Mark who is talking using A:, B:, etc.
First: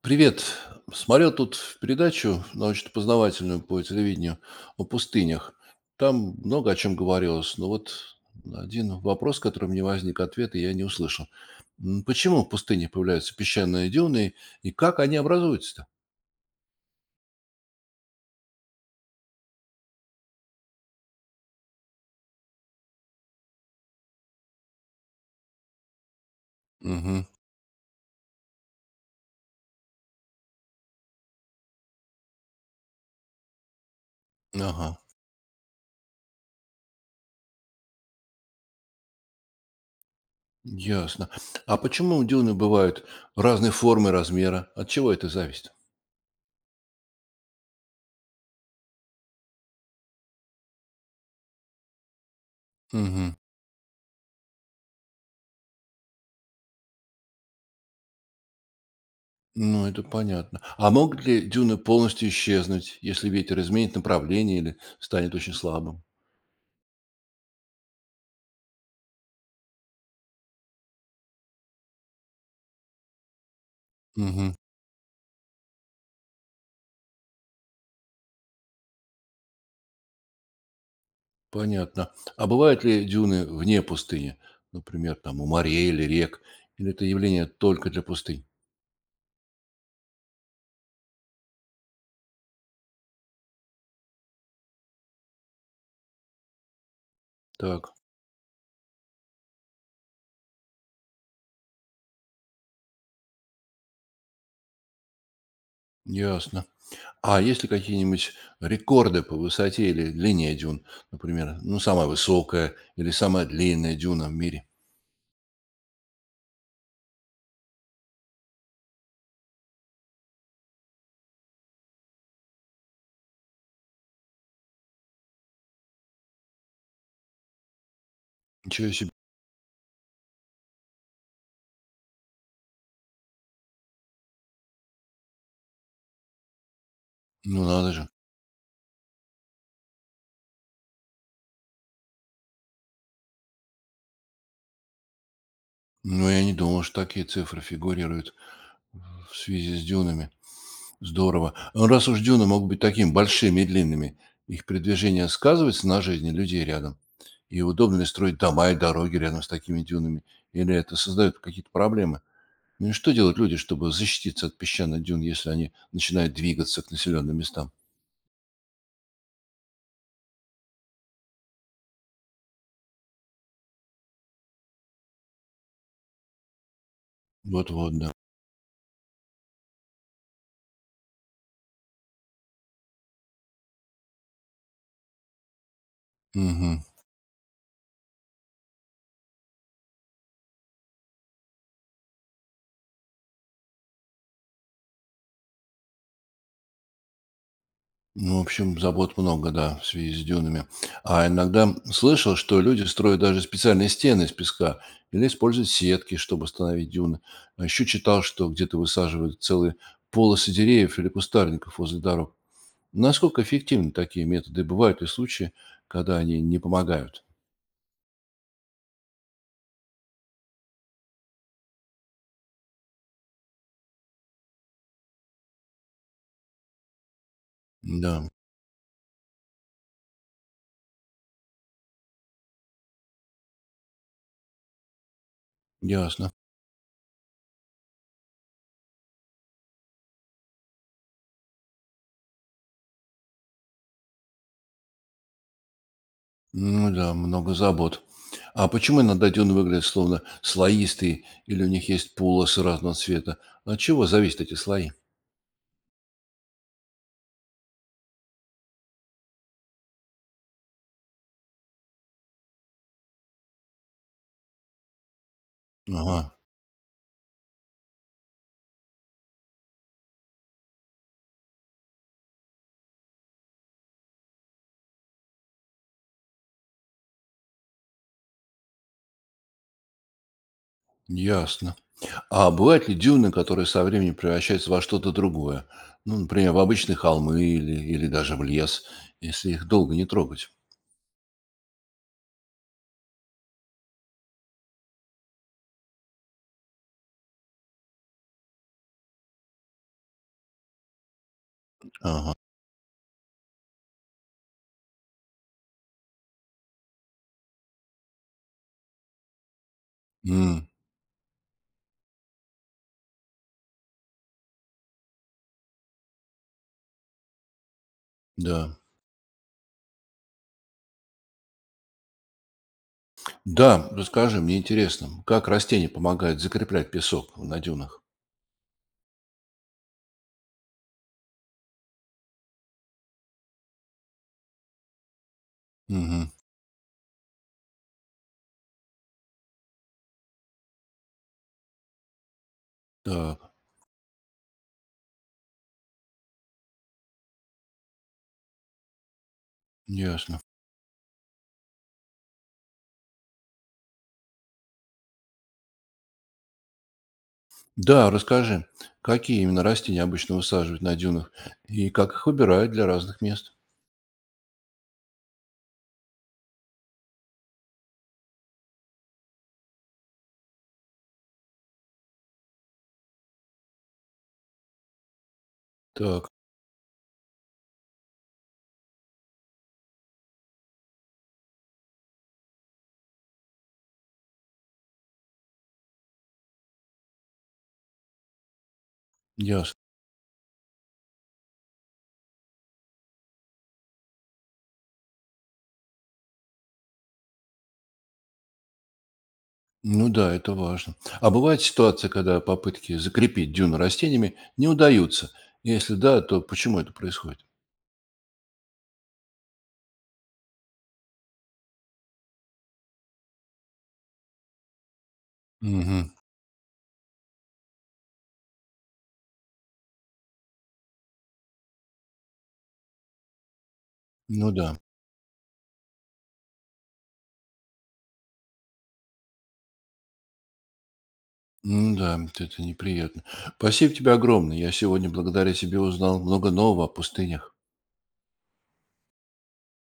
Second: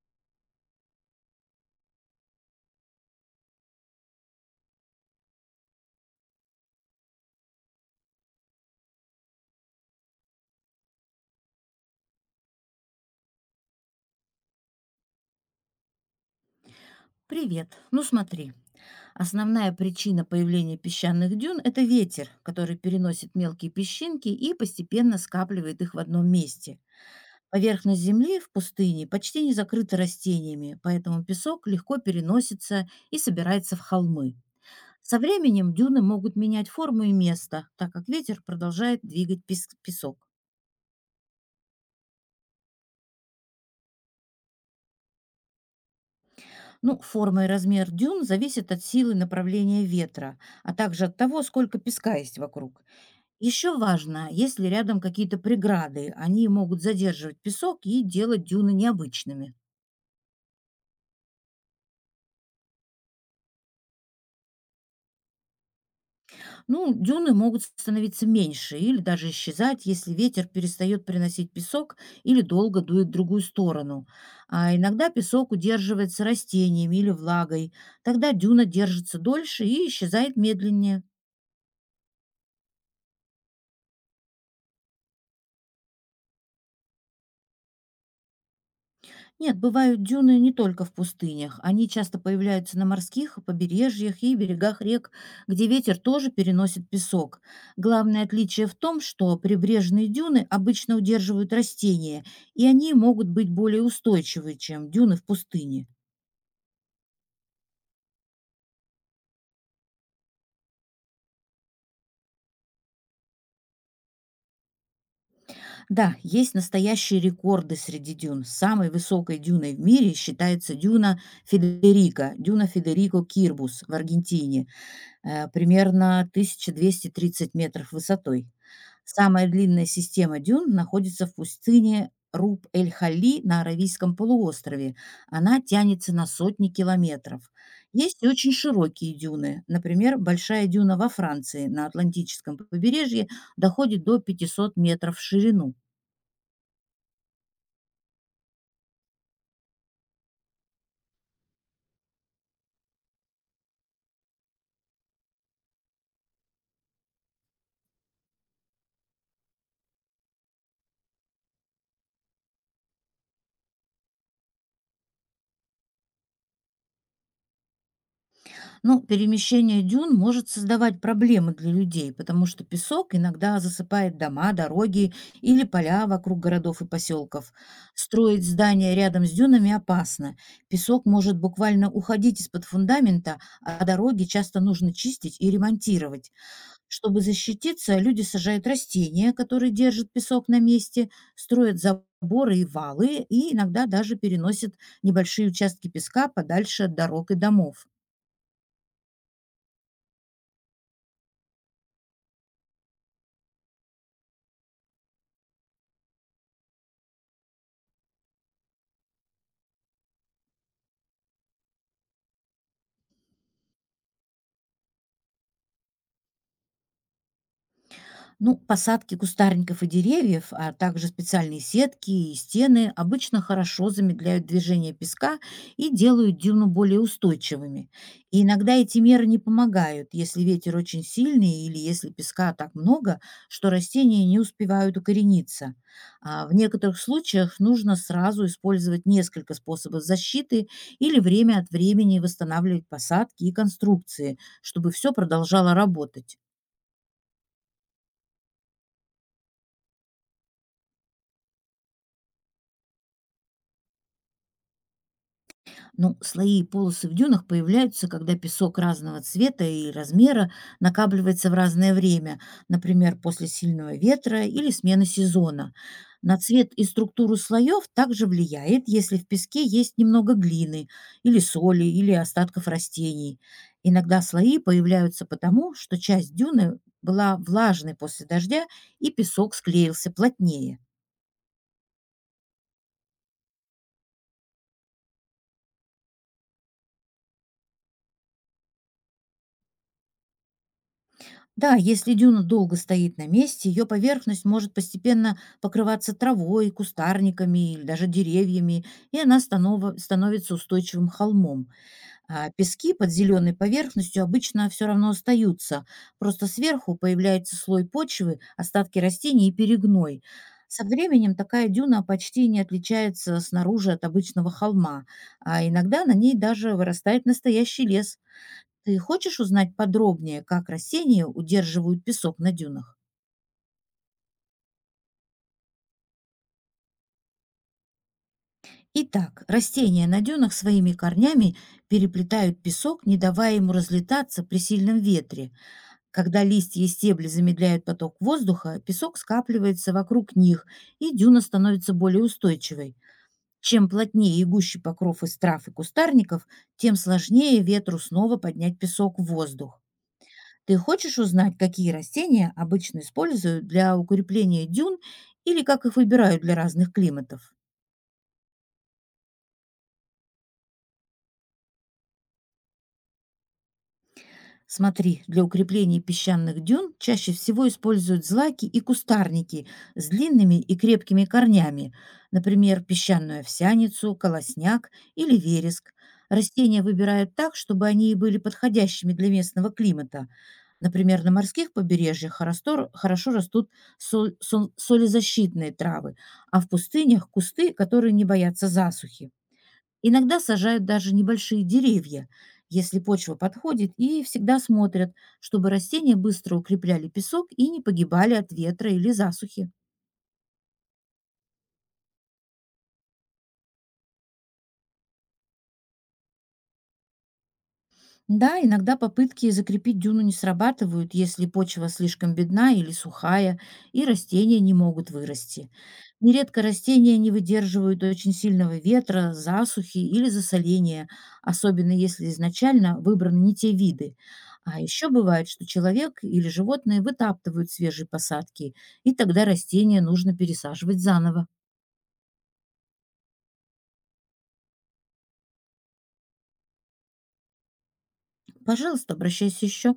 A: Привет. Смотрел тут передачу научно-познавательную по телевидению о пустынях. Там много о чем говорилось, но вот один вопрос, который мне возник, ответа я не услышал. Почему в пустыне появляются песчаные дюны и как они образуются-то?
B: Привет. Ну смотри, основная причина появления песчаных дюн – это ветер, который переносит мелкие песчинки и постепенно скапливает их в одном месте.
A: Угу.
B: Поверхность земли в пустыне почти не закрыта растениями, поэтому песок легко переносится и собирается в холмы.
A: Ага.
B: Со временем дюны могут менять форму и место, так как ветер продолжает двигать песок.
A: Ясно. А почему дюны бывают разной формы, размера? От чего это зависит?
B: Ну, форма и размер дюн зависят от силы направления ветра, а также от того, сколько песка есть вокруг.
A: Угу.
B: Еще важно, есть ли рядом какие-то преграды. Они могут задерживать песок и делать дюны необычными.
A: Ну, это понятно. А могут ли дюны полностью исчезнуть, если ветер изменит направление или станет очень слабым?
B: Ну, дюны могут становиться меньше или даже исчезать, если ветер перестает приносить песок или долго дует в другую сторону.
A: Мгм.
B: А иногда песок удерживается растениями или влагой. Тогда дюна держится дольше и исчезает медленнее.
A: Понятно. А бывают ли дюны вне пустыни? Например, там у морей или рек? Или это явление только для пустынь?
B: Нет, бывают дюны не только в пустынях. Они часто появляются на морских побережьях и берегах рек, где ветер тоже переносит песок.
A: Так,
B: Главное отличие в том, что прибрежные дюны обычно удерживают растения, и они могут быть более устойчивы, чем дюны в пустыне.
A: ясно. А есть ли какие-нибудь рекорды по высоте или длине дюн? Например, ну, самая высокая или самая длинная дюна в мире?
B: Да, есть настоящие рекорды среди дюн. Самой высокой дюной в мире считается дюна Федерико Кирбус в Аргентине. Примерно 1230 метров высотой.
A: Ничего себе.
B: Самая длинная система дюн находится в пустыне Руб-эль-Хали на Аравийском полуострове. Она тянется на сотни километров.
A: Ну, надо же.
B: Есть и очень широкие дюны. Например, большая дюна во Франции на Атлантическом побережье доходит до 500 метров в ширину.
A: Ну, я не думал, что такие цифры фигурируют в связи с дюнами. Здорово. Ну, раз уж дюны могут быть такими большими и длинными, их передвижение сказывается на жизни людей рядом? И удобно ли строить дома и дороги рядом с такими дюнами? Или это создает какие-то проблемы? Ну и что делают люди, чтобы защититься от песчаных дюн, если они начинают двигаться к населенным местам?
B: Ну, перемещение дюн может создавать проблемы для людей, потому что песок иногда засыпает дома, дороги или поля вокруг городов и поселков.
A: Вот-вот, да.
B: Строить здания рядом с дюнами опасно. Песок может буквально уходить из-под фундамента, а дороги часто нужно чистить и ремонтировать.
A: Мгм.
B: Чтобы защититься, люди сажают растения, которые держат песок на месте, строят заборы и валы и иногда даже переносят небольшие участки песка подальше от дорог и домов.
A: Ну, в общем, забот много, да, в связи с дюнами. А иногда слышал, что люди строят даже специальные стены из песка или используют сетки, чтобы остановить дюны. А еще читал, что где-то высаживают целые полосы деревьев или кустарников возле дорог. Насколько эффективны такие методы? Бывают ли случаи, когда они не помогают?
B: Ну, посадки кустарников и деревьев, а также специальные сетки и стены обычно хорошо замедляют движение песка и делают дюну более устойчивыми.
A: Да,
B: И иногда эти меры не помогают, если ветер очень сильный или если песка так много, что растения не успевают укорениться.
A: ясно.
B: А в некоторых случаях нужно сразу использовать несколько способов защиты или время от времени восстанавливать посадки и конструкции, чтобы все продолжало работать.
A: Ну да, много забот. А почему иногда дюны выглядят словно слоистые или у них есть полосы разного цвета? От чего зависят эти слои?
B: Ну, слои и полосы в дюнах появляются, когда песок разного цвета и размера накапливается в разное время, например, после сильного ветра или смены сезона.
A: Ага,
B: На цвет и структуру слоев также влияет, если в песке есть немного глины или соли или остатков растений. Иногда слои появляются потому, что часть дюны была влажной после дождя и песок склеился плотнее.
A: ясно. А бывают ли дюны, которые со временем превращаются во что-то другое? Ну, например, в обычные холмы или даже в лес, если их долго не трогать.
B: Да, если дюна долго стоит на месте, ее поверхность может постепенно покрываться травой, кустарниками или даже деревьями, и она становится устойчивым холмом.
A: Ага.
B: А пески под зеленой поверхностью обычно все равно остаются, просто сверху появляется слой почвы, остатки растений и перегной.
A: М,
B: Со временем такая дюна почти не отличается снаружи от обычного холма, а иногда на ней даже вырастает настоящий лес.
A: да.
B: Ты хочешь узнать подробнее, как растения удерживают песок на дюнах?
A: Да, расскажи, мне интересно, как растения помогают закреплять песок на дюнах?
B: Итак, растения на дюнах своими корнями переплетают песок, не давая ему разлетаться при сильном ветре.
A: Мгм.
B: Когда листья и стебли замедляют поток воздуха, песок скапливается вокруг них, и дюна становится более устойчивой.
A: Так,
B: Чем плотнее и гуще покров из трав и кустарников, тем сложнее ветру снова поднять песок в воздух.
A: ясно.
B: Ты хочешь узнать, какие растения обычно используют для укрепления дюн или как их выбирают для разных климатов?
A: Да, расскажи, какие именно растения обычно высаживают на дюнах и как их выбирают для разных мест?
B: Смотри, для укрепления песчаных дюн чаще всего используют злаки и кустарники с длинными и крепкими корнями, например, песчаную овсяницу, колосняк или вереск.
A: Так,
B: Растения выбирают так, чтобы они были подходящими для местного климата. Например, на морских побережьях хорошо растут солезащитные травы, а в пустынях – кусты, которые не боятся засухи.
A: ясно.
B: Иногда сажают даже небольшие деревья, если почва подходит, и всегда смотрят, чтобы растения быстро укрепляли песок и не погибали от ветра или засухи.
A: Ну да, это важно. А бывает ситуация, когда попытки закрепить дюну растениями не удаются. Если да, то почему это происходит?
B: Да, иногда попытки закрепить дюну не срабатывают, если почва слишком бедна или сухая, и растения не могут вырасти.
A: Мгм.
B: Нередко растения не выдерживают очень сильного ветра, засухи или засоления, особенно если изначально выбраны не те виды.
A: Ну да.
B: А еще бывает, что человек или животные вытаптывают свежие посадки, и тогда растения нужно пересаживать заново.
A: Ну да, это неприятно. Спасибо тебе огромное. Я сегодня благодаря тебе узнал много нового о пустынях.
B: Пожалуйста, обращайся еще.